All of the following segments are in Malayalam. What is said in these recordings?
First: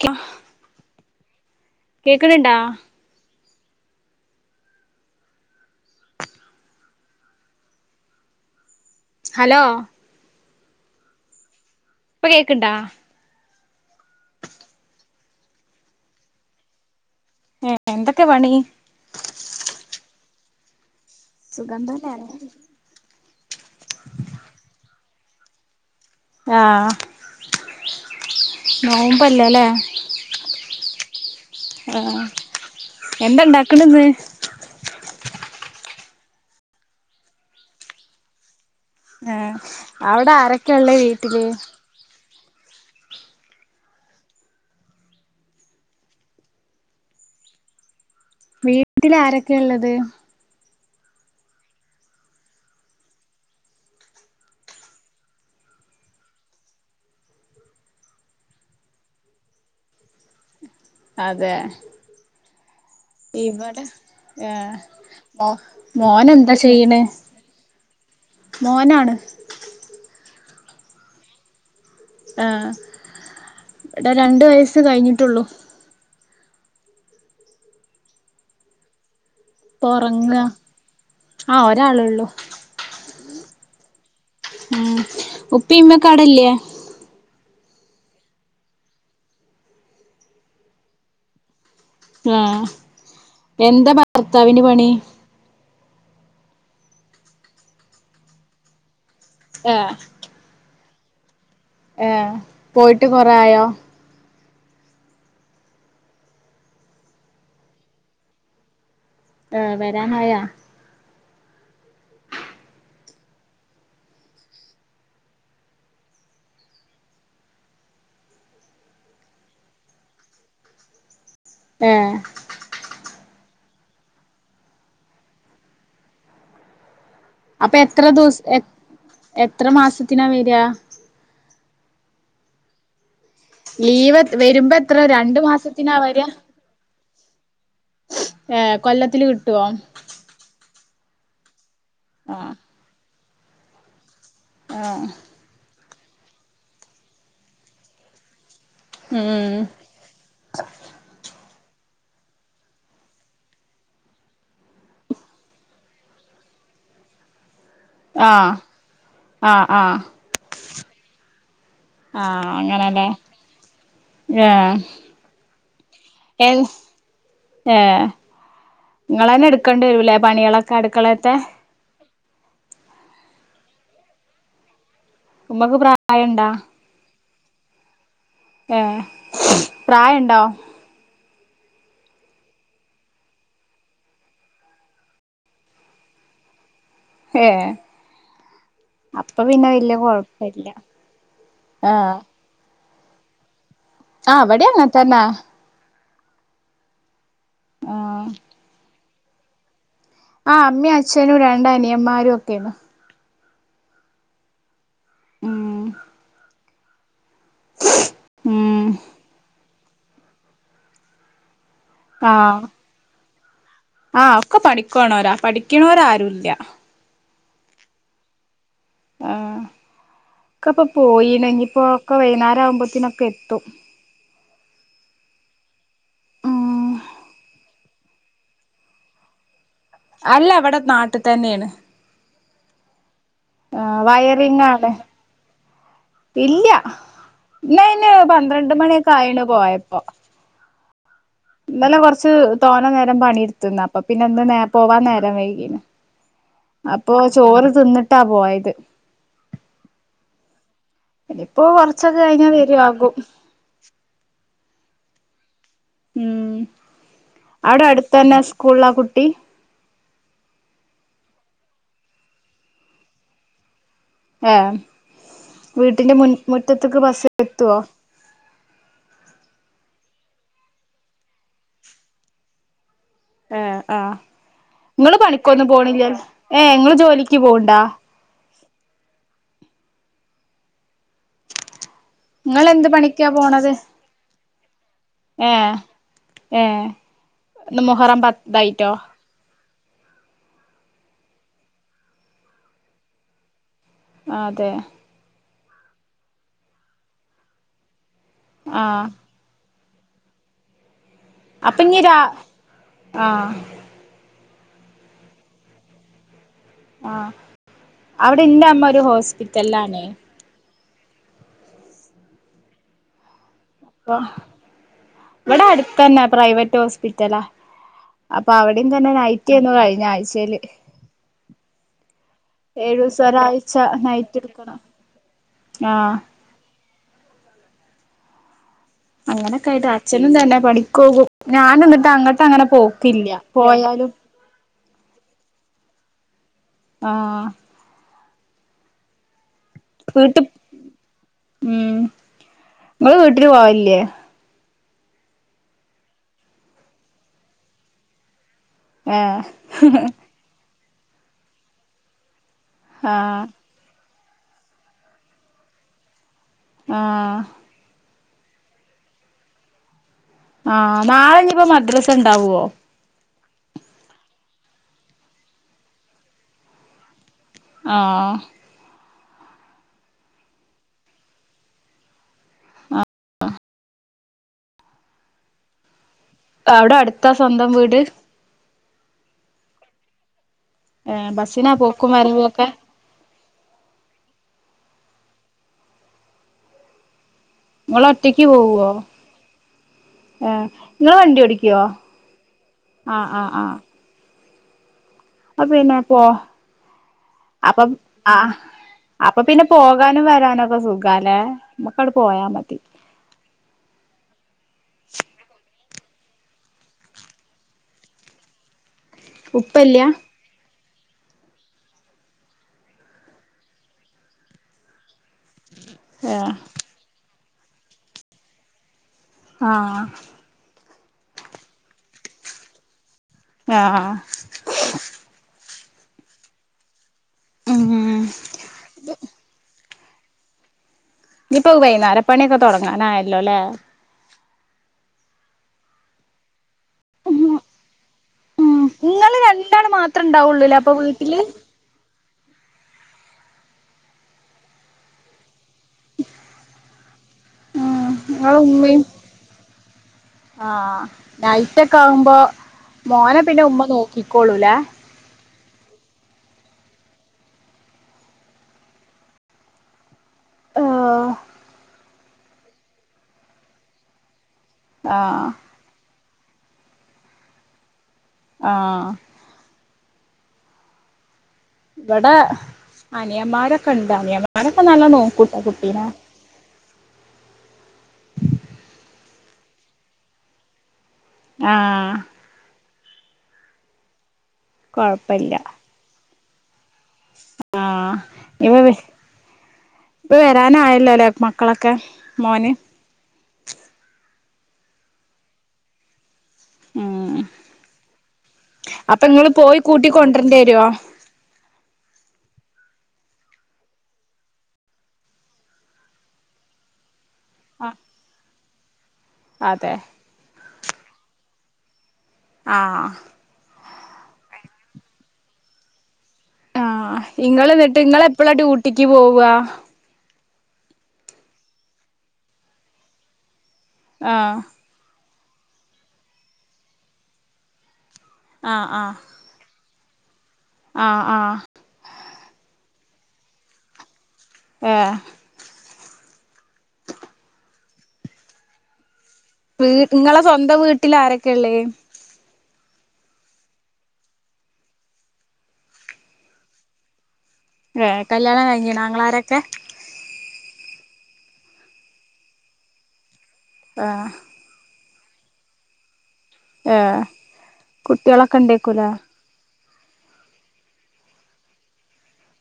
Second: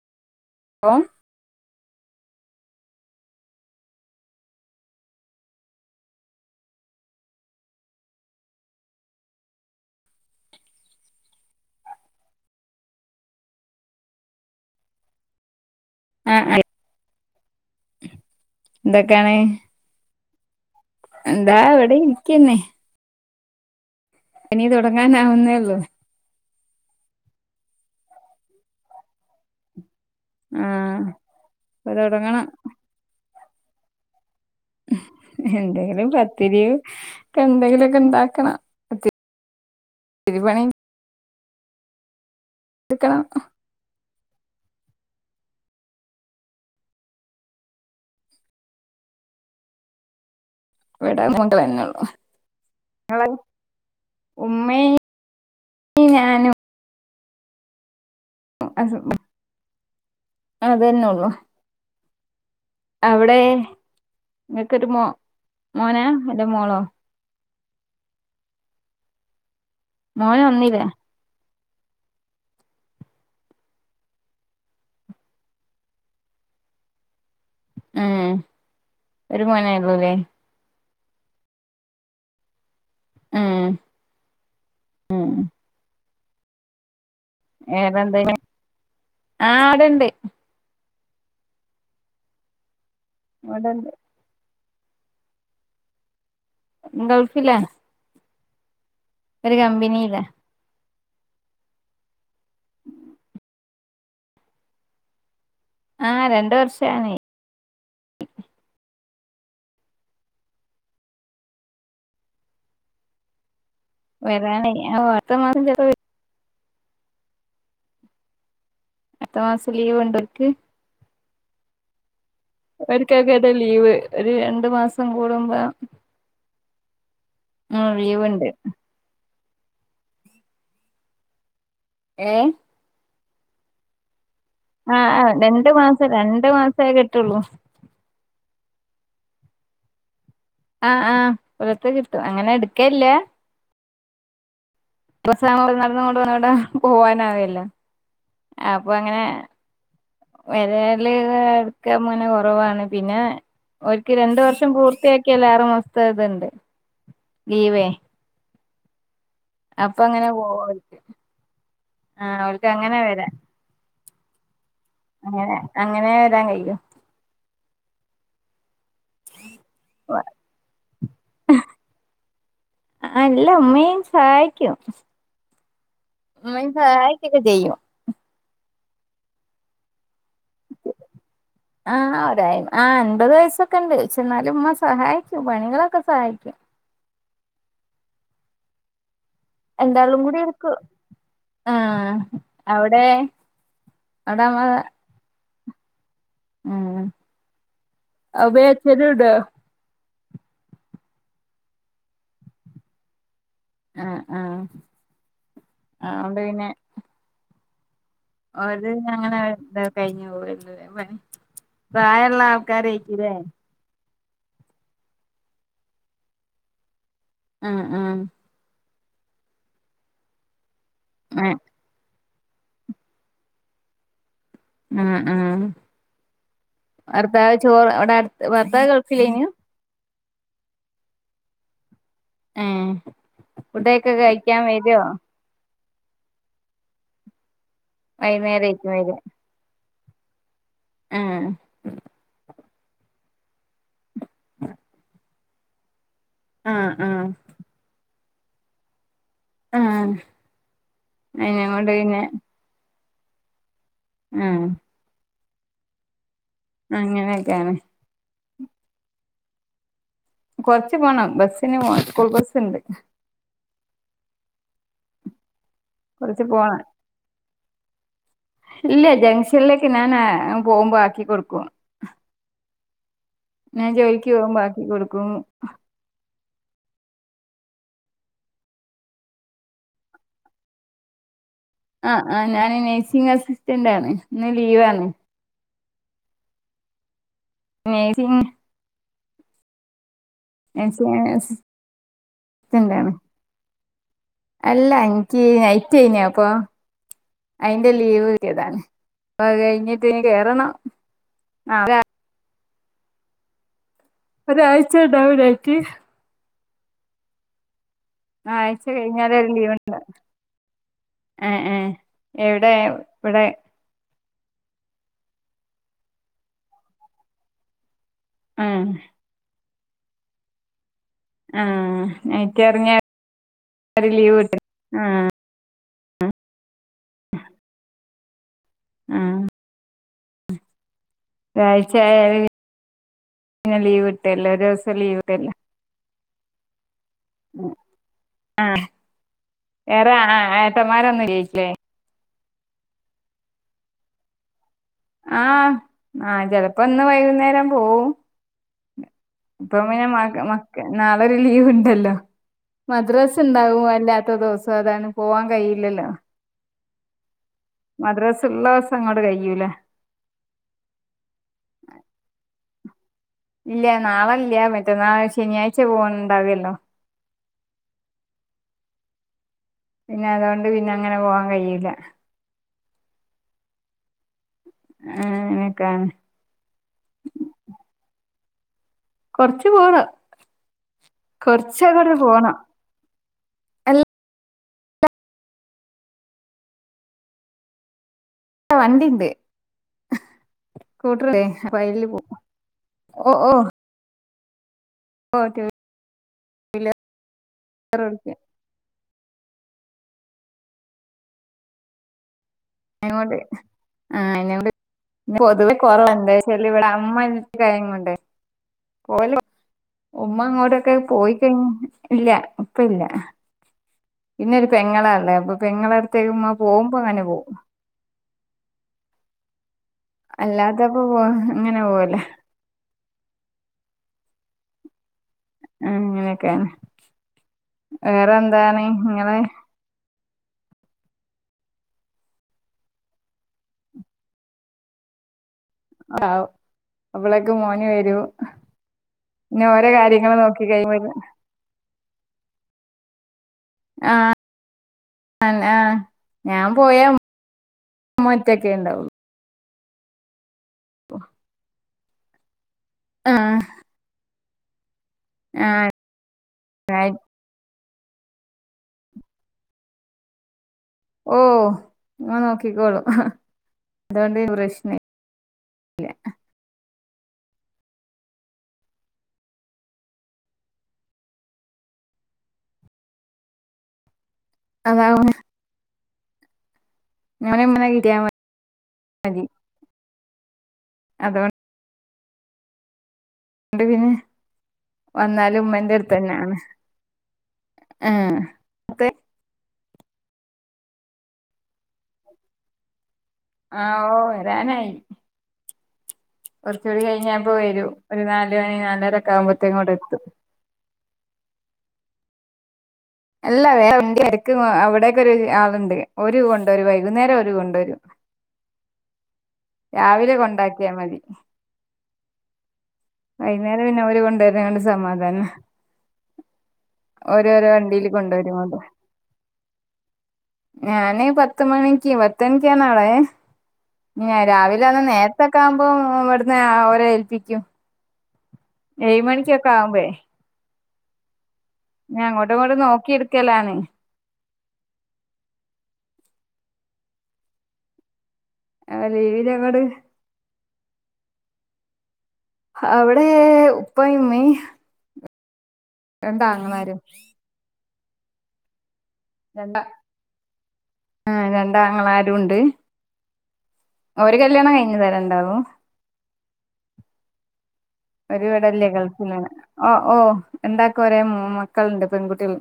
ക്ല ഓ കേക്കാണ് ഇണ്ടേ ഹലോ ഇപ്പൊ കേക്കണ്ടാ ആഹ് ഹ് ഏഹ് എന്തൊക്കെ പണി എന്തൊക്കെയാണ് എന്താ സുഖം എവിടെ തന്നെയാണ് ഇരിക്കാന്നെ ഇനി തുടങ്ങാനാവുന്നേ ഉള്ളു ആഹ് നോമ്പ് അല്ലേലെ ആഹ് ഇപ്പൊ തെടങ്ങണം എന്ത് ഇണ്ടാക്കണത് എന്തെങ്കിലും പത്തിരിയോ എന്തെങ്കിലുമൊക്കെ ഇണ്ടാക്കണം ആഹ് അവിടെ ആരൊക്കെയ ഉള്ളേ വീട്ടില് എടുക്കണം വീട്ടിൽ ആരൊക്കെ ഉള്ളത് ഇവിടെ മുത്ത പെങ്ങള് അവിടയോ ഉമ്മേ ഇ ഞാനും അതെന്നൊള്ളോ അതെ അവിടെ ആഹ് മോ മോനാ അല്ല മോനെന്താ മോളോ ചെയ്യണെ മോനാണ് മോന് ഒന്നില ആഹ് ടെ രണ്ട് വയസ്സ് കഴിഞ്ഞിട്ടെള്ളു മ് ഒരു മോനെ ഇപ്പൊ ഉള്ളൂല്ലേ ഉറങ്ങ ആഹ് ഒരാളെള്ളൂ ആഹ് ഉം ഉപ്പി ഇമ്മക്കാടല്ലേ ഏറെന്തെന്നു ആഹ് ഇടെണ്ട് ആഹ് ഇവിടെണ്ട് എന്താ ഭർത്താവിന് പണി ഗൾഫിലാ ഒരു ഏഹ് കമ്പിനില ഏഹ് പോയിട്ട് കൊറേ ആയോ ആഹ് രണ്ട് വർഷം ആണ് ഏഹ് വരാറായോ വരാൻ ഒ അടുത്ത മാസം ചിലപ്പോ വരും അട്ത്ത മാസം ലീവ് ണ്ടോൽക്ക്‌. ആഹ് ഒരിക്കെ ക്കെട്ടാ ലീവ് ഒര് രണ്ടു മാസം കൂടുമ്പം അപ്പൊ എത്ര ദൂസ് എത് എത്ര മാസത്തിനാ വെരാ? ഏഹ് ലീവ് വെരുമ്പെത്ര രണ്ടു മാസത്തിനാ വെരാ? ട്ടോള്ളൂ. ഏഹ് കൊല്ലത്തില് കിട്ടോ? ആഹ് ആഹ് കൊല്ലത്ത് കിട്ടും അങ്ങനെട്ക്കേല്ല. ആഹ് രസ [unintelligible] പോവാനാവല്ല അപ്പ അങ്ങനെ ഉം വരല് [unintelligible] ക്ക മൊനെ കൊറവാണ് പിന്നെ ഒൽക്ക് രണ്ടു വർഷം പൂർത്തിയാക്ക്യാല് ആറു മാസത്തെ ത്ണ്ട് ലീവേ. ആഹ് ആഹ് അപ്പ ങ്ങനെ പോവോൽക്ക്. ആഹ് അങ്ങനെല്ലെ ആഹ് അങ്ങനെ അങ്ങനെ വെരാൻ എ കയ്യൂ. ഇങ്ങളെന്നെ ട്ക്കേണ്ടി വരൂലേ ആ പണ്യേളൊക്കെ അട്ക്കളേത്തെ. അല്ല ഉമ്മിം സഹായിക്കും. ഉമ്മക്ക് പ്രായണ്ടാ? ഇക്കെ ചെയ്യും. ഏഹ് പ്രായണ്ടോ? ആഹ് ഒരയ് ആഹ് അൻപത് വയസ്സൊക്കെണ്ട് ക്ഷേ ന്നാലും ഉമ്മ സഹായിക്കും പണികളൊക്കെ സഹായിക്കും. ഏഹ് അപ്പ പിന്നെ വെല്യെ രണ്ടാളും കൂടി കൊഴപ്പല്ല. എടുക്കും ആഹ് അവിടെ ആഹ് അവിടെ അമ്മ അവിടെയങ്ങതന്ന ഉം ആഹ് ആമയും അച്ചനും ഉണ്ട ആഹ് അമ്മയും അച്ഛനും രണ്ടനിയമാരും ഒക്കെയാണ് ആഹ് ആഹ് ഉം ആഓണ്ട് പിന്നെ ഉം ഒരു ങ്ങനെ എന്താ കഴിഞ്ഞു [unintelligible] പണി പ്രായള്ള ആഹ് ആൾക്കാര് ആയിക്കുല്ലേ ആഹ് ഒക്കെ പണിക്കു പോണരവാ പഠിക്കണവർ ആരുല്ല ആഹ് ആഹ് ആഹ് ഇക്കപ്പൊ പോയിണെങ്കിപ്പോ ക്കെ വൈകുന്നേരം ആകുമ്പത്തിനൊക്കെ എത്തും ഉം ഉം ഉം ഭർത്താവ് ചോറ് അവിടെ അടുത്ത് ഭർത്താവ് ഗൾഫിലെനു അല്ല അവിടെ നാട്ടിൽ തന്നെയാണ് ഏയ് അഹ് വയറിങ്ങാണ് ഇല്ല ഇന്ന ഇന് പന്ത്രണ്ട് വൈകുന്നേരായിരിക്കും വര മണിയൊക്കെ ആയിണ് പോയപ്പോ ആഹ് ഇന്നലെ കൊറച്ച് തോന്ന നേരം പണി ഇടുത്തുന്ന അപ്പൊ പിന്നെ ഒന്ന് നേ പോവാൻ നേരം വൈകീന് ആഹ് അപ്പൊ ആഹ് ചോറ് തിന്നിട്ടാ പോയത് ആഹ് ഇനിയിപ്പോ അയിനെകൊണ്ട് കുറച്ചൊക്കെ കഴിഞ്ഞാൽ വരുയാപും ഉം ഉം അങ്ങനെയൊക്കെയാണ് കൂളിലാ കുട്ടി കൊറച്ച് പോണം ബസ്സിന് പോണം സ്കൂൾ ബസുണ്ട് ഏ വീട്ടിന്റ മുൻ കൊറച്ച് പോണം മുറ്റത്തക്ക് ബസ് എ എത്തോ ഇല്ല ജംഗ്ഷനിലേക്ക് ഞാൻ പോകുമ്പോ ആക്കി കൊടുക്കും ഏ ഞാൻ ജോലിക്ക് പോകുമ്പോ ആക്കി ആനിങ്ങള് കൊടുക്കും പണിക്കൊന്നും പോണില്ല ഏഞങ്ങള്ൾ ജോലിക്ക് പോണ്ടാ ആ ആ് ഞാന് ഇങ്ങളെന്ത് നേഴ്സിംഗ അസിസ്റ്റന്റ്ണ് ഇന്ന് ലീവണ് ആഏ ഏ മഹറ നേഴ്സിംഗ് പത്തായിട്ടോ നഴ്സിംഗ് അസിസ്റ്റന്റ് ആണ് അതെ അല്ല എനിക്ക് നൈറ്റ്ന അപ്പൊ അയിന്റെ ലീവ് കേറിയതാണ് ആഹ് അപ്അത് കൈ ഞ്ഞിട്ട് ഇനി കേറണോ അപ്പൊ ഇ രാ ആഹ ഒരാഴ്ച്ച ഉണ്ടാവില്ലേ നിക്ക് ആഹ് ആഅവിടെന്റെ അമ്മ ഒരു ഹോസ്പിറ്റലി ആണേ ആ ആ എവിടെ ഇവിടെ അ ഇവിടെ അടുത്തന്നെ പ്രൈവറ്റ് ഹോസ്പിറ്റലാ അപ്പൊ അവിടെയും ആഹ് തന്നെ നൈറ്റ് ആയിരുന്നു കഴിഞ്ഞ ആഴ്ചയിൽ ആഹ് നൈറ്റ് ഇറങ്ങിയ ഏഴു ദിവസം ഒരാഴ്ച്ച ഒരു ലീവ് നൈറ്റ് കിട്ടും എടുക്കണം ആഹ് ആ ആഹ് അങ്ങനെൊക്കൊയിയിട്ട് അച്ഛനും തന്നെ പണി ഞാന ഒരാഴ്ച ഇങ്ങിട്ട് ആയാല് അങ്ങട്ട് അങ്ങനെ പോക്കില്ല പിന്നെ ലീവ് പോയാലും കിട്ടുവല്ലോ ഒരു ദിവസം ലീവ് തരൂല ആ ആ വേറെ ആ വീട്ട് ഏട്ടന്മാരൊന്നും ഇല്ലേ നിങ്ങള് വീട്ടില് പോവില്ലേ ആഹ് ആചിലപ്പോ ഒന്ന് വൈകുന്നേരം പോവും ഏഹ് ഇപ്പ പിന്നെ മക മക്ക നാളെൊരു ലീവ് ഉണ്ടല്ലോ മദ്രാസ ആഹ് ഉണ്ടാവുമ അല്ല പത്ത ദിവസം അതാണ് പോവാൻ കഴിയില്ലല്ലോ ആ മദ്രാസ ഉള്ള ദിവസം അങ്ങോട്ട് കഴൂലേ ആഹനാളെഞ്ഞപ്പോ മദ്രസ ഉണ്ടാവുവോ ഇല്ല നാളല്ല മറ്റന്നാൾ ശനിയാഴ്ച പോണ്ടാവല്ലോ ആ പിന്നെ അതൊണ്ട് പിന്ന അങ്ങനെ പോവാൻ കഴിയില്ല ആഹ് ആ അനെക്കാണ് അവിടെ അടുത്താ സ്വന്തം വീട് കൊറച്ച്പോണ് ഏഹ് ബസ്സിനാ പോക്കും കൊറച്ചകടെ വരവും പോണം ഒക്കെ അല്ല ഓള ഒറ്റക്ക് പോകുവോ വണ്ടിണ്ട് ആഏ നിങ്ങ വണ്ടി സ്കൂട്ടറില്ലേ അപ്പൊ ഓടിക്കുവോ അയില് പോവും ആ ഓ ആ ഓ ആ ഓ ടു അ പിന്നെപ്പൊ അപ്പൊ വീലർ ആ ഓടിക്കും അപ് അപ്പൊ പിന്നെ പോകാനും വരാനുംക്കെ സുഖല്ലേ നമുക് അങ്ങട് പോയാ മതി അയിനോണ്ട് ആ എന്ന ടെ പൊതുവെ കുറവാ എന്താ ചാല് അമ്മകഴങ്ങ് ണ്ടേ പോലോ ഉപ്പല്ല്യ ഉമ്മ അങ്ങോട്ടൊക്കെ പോയിക്കഴി ഇല്ല ഇപ്പ ഇല്ല പിന്നെ ഒരു പെങ്ങളാ ഉള്ളത് അപ്പൊ പെങ്ങളുടെ അടുത്ത് ഏഹ് പോകുമ്പോൾ അങ്ങനെ പോകും ആ അതപ്പോ പോ അങ്ങനെ പോവല്ലേ ആ ഉ അങ്ങനെയൊക്കെയാണ് ഉം വേറെന്താണ് നിങ്ങെളെ ഇനിപ്പോ വൈകുന്നേരപ്പണിയൊക്കെ തുടങ്ങാനായല്ലോ ല്ലേ ആ അവവിളക്കെ മോന് വരൂ ഇങ്ങള് പിന്നെ രണ്ടാള് ഓരോ മാത്രം കാര്യങ്ങള് നോക്കി ഇണ്ടാവുള്ളൂല്ലേ അപ്പൊ കഴിയുമ്പള കിന് വീട്ടില് ആഹ അ ആഹ ഞാൻ പോയാ ഉം അമ്മറ്റൊക്കെ ഉണ്ടാവുള്ളു ആഹ നൈറ്റൊക്കെ ആകുമ്പോ ആ മോനെ പിന്നെ ഉമ്മ നോക്കിക്കോളൂലെ ആഹ ആ ഓ അങ്ങ നോക്കിക്കോളും എന്തുകൊണ്ട് ആഹ ആഹ ഇവിടെ അനിയന്മാരൊക്കെ ഉണ്ട് അനിയന്മാരൊക്കെ നല്ല അതാവും നോക്കൂട്ടാ കുട്ടീനെ ഞന കിട്ടിയാൽ മതി അതുകൊണ്ട് ആഹ ണ്ട് പിന്നെ വന്നാലും ഉമ്മന്റെ അടുത്ത് തന്നെയാണ് ആ ആഹ ഇവ ഇപ്പൊ വരാന ആയല്ലോല്ലേ മക്കളൊക്കെ മോന് ആഹ ഓ വരാനായി കുറച്ചുകൂടി കഴിഞ്ഞ ഉം പോ വരും ഒരു നാലു മണി അപ്പൊ നാലരൊക്കെ ഇങ്ങള് ആവുമ്പോത്തേ പോയി ഇങ്ങോടെ കൂട്ടി എത്തും കൊണ്ടരേണ്ടി വരുവോ എല്ലാ വേറെരക്ക് അവിടെക്കെ ഒരു ആളുണ്ട് ഒരു കൊണ്ട ഒരു വൈകുന്നേരം രും അതെ രാവിലെ കൊണ്ടാക്കിയാ മതി ആ വൈകുന്നേരം പിന്നെ ഒര് കൊണ്ടരുന്നണ്ട് സമാധാനം ആഹ് ഓരോരോ ഇങ്ങള് എന്നിട്ട് വണ്ടിയില് ഇങ്ങള് എപ്പളാ കൊണ്ടുവരുമോ അതെ ഡ്യൂട്ടിക്ക് പോവാ ഞാന് പത്ത് മണിക്ക് പത്ത് മണിക്കാന്നാളെ ഞാൻ ആഹ് രാവിലെ ആന്ന നേര ക്കെ ആവുമ്പോ ഇവിടന്ന് ഓര ഏൽപ്പിക്കും ഏഴ മണിക്കൊക്കെ ആകുമ്പേ ആഹ ആഹ ഞൻ അങ്ങോട്ടും ഇങ്ങോട്ടും നോക്കി എടുക്കലാണ് ആഏ ആ ലീവിലങ്ങട് വീ ഇങ്ങളെ സ്വന്തം വീട്ടിൽ ആരൊക്കെയ ഉള്ളേ അവിടെ ഉപ്പയും ഉമ്മേ രണ്ട് ആങ്ങള മാരും ഏ കല്യാണം കഴിഞ്ഞിനാ ആങ്ങള മാരൊക്കെ ആ രണ്ടാങ്ങളമാരും ഉണ്ട് ഏഹ് ഒര് കല്യാണം കഴിഞ്ഞു തരം ഇണ്ടാവു ഏഹ് ഒര് കുട്ടികളൊക്കെ ഇവിടല്ലേ ഉണ്ടേക്കൂലേ ഗൾഫിലാണ് ഓ രണ്ടാക്ക ഒരേ മക്കളുണ്ട് പെൺകുട്ടികൾ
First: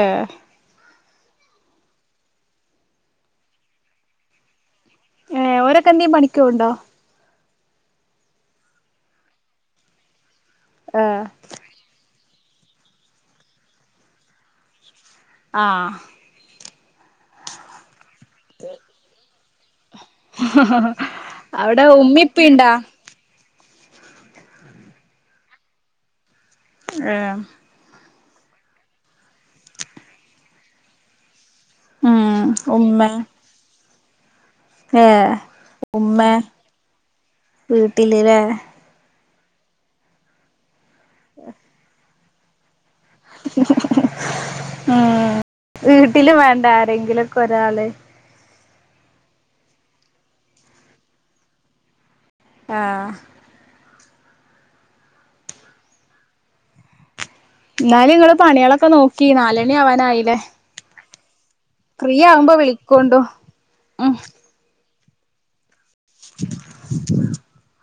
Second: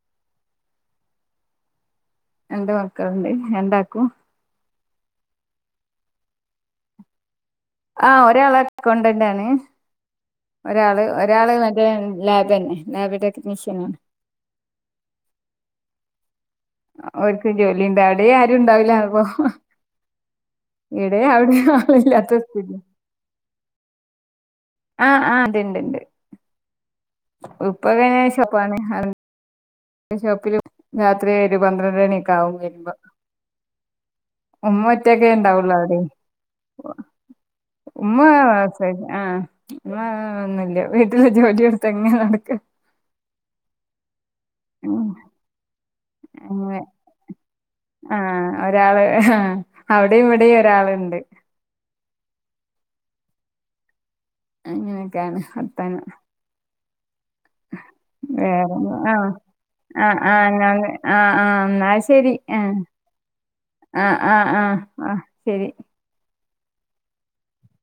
ഏ രണ്ട് മക്കളുണ്ട് രണ്ടാൾക്കും ഏ ഓരൊക്കെന്തീ പണിക്കൂ പോകുന്നുണ്ടോ ആ് ഒരാള് അക്കൗണ്ടന്റാണ് ഒരാള് ആഹ് ഒരാള് മറ്റേ ലാബ് തന്നെ ലാബ് ടെക്നീഷ്യൻ ആണ് ആഹ ഒക്ക ജോലി ഉണ്ട അവിടെ ആരും ഉണ്ടാവില്ല അപ്പ അവിടെ ആളില്ലാത്ത ഉമ്മിപ്പുണ്ടാ സ്ഥിതി ആഹ് ആഹ ഇത്ണ്ട് ഇണ്ട് ഏഹ് ഉപ്പ ഷോപ്പാണ് ഷോപ്പിലും രാത്രി ഒരു പന്ത്രണ്ട ഉം മണിയക്ക ആവും വരുമ്പോ ഉമ്മേ ഉമ്മ ഒറ്റൊക്കെ ഏഹ് ഇണ്ടാവുള്ള അവിടെ ഉമ്മേ ഉമ്മ വീട്ടില് ല്ലേ ആസായി ആഹ ആ ഒന്നില്ല വീട്ടില് ജോലി എടുത്ത് എങ്ങനെ നടക്ക [unintelligible] ഉം വീട്ടിലും വേണ്ടെ അങ്ങനെ ആരെങ്കിലുമൊക്കെ ഒരാള് ആഹ് ഒരാള് ആ അവിടെയും ഇവിടെയും ഒരാളുണ്ട് ആഹ അങ്ങനെയൊക്കെയാണ് വർത്താനം എന്നാലും ഇങ്ങള് വേറെ പണികളൊക്കെ ആഹ നോക്കി നാലണി ആഹ ആവാനായില്ലേ ആഹ ഞ ആഹ ആഹ എന്ന എന്നാ ഫ്രീ ശരി ആവുമ്പോ ആഹ വിളിക്കോണ്ടു ഉം ആ ആഹ് ആഹ ആഹ ശരി [unintelligible]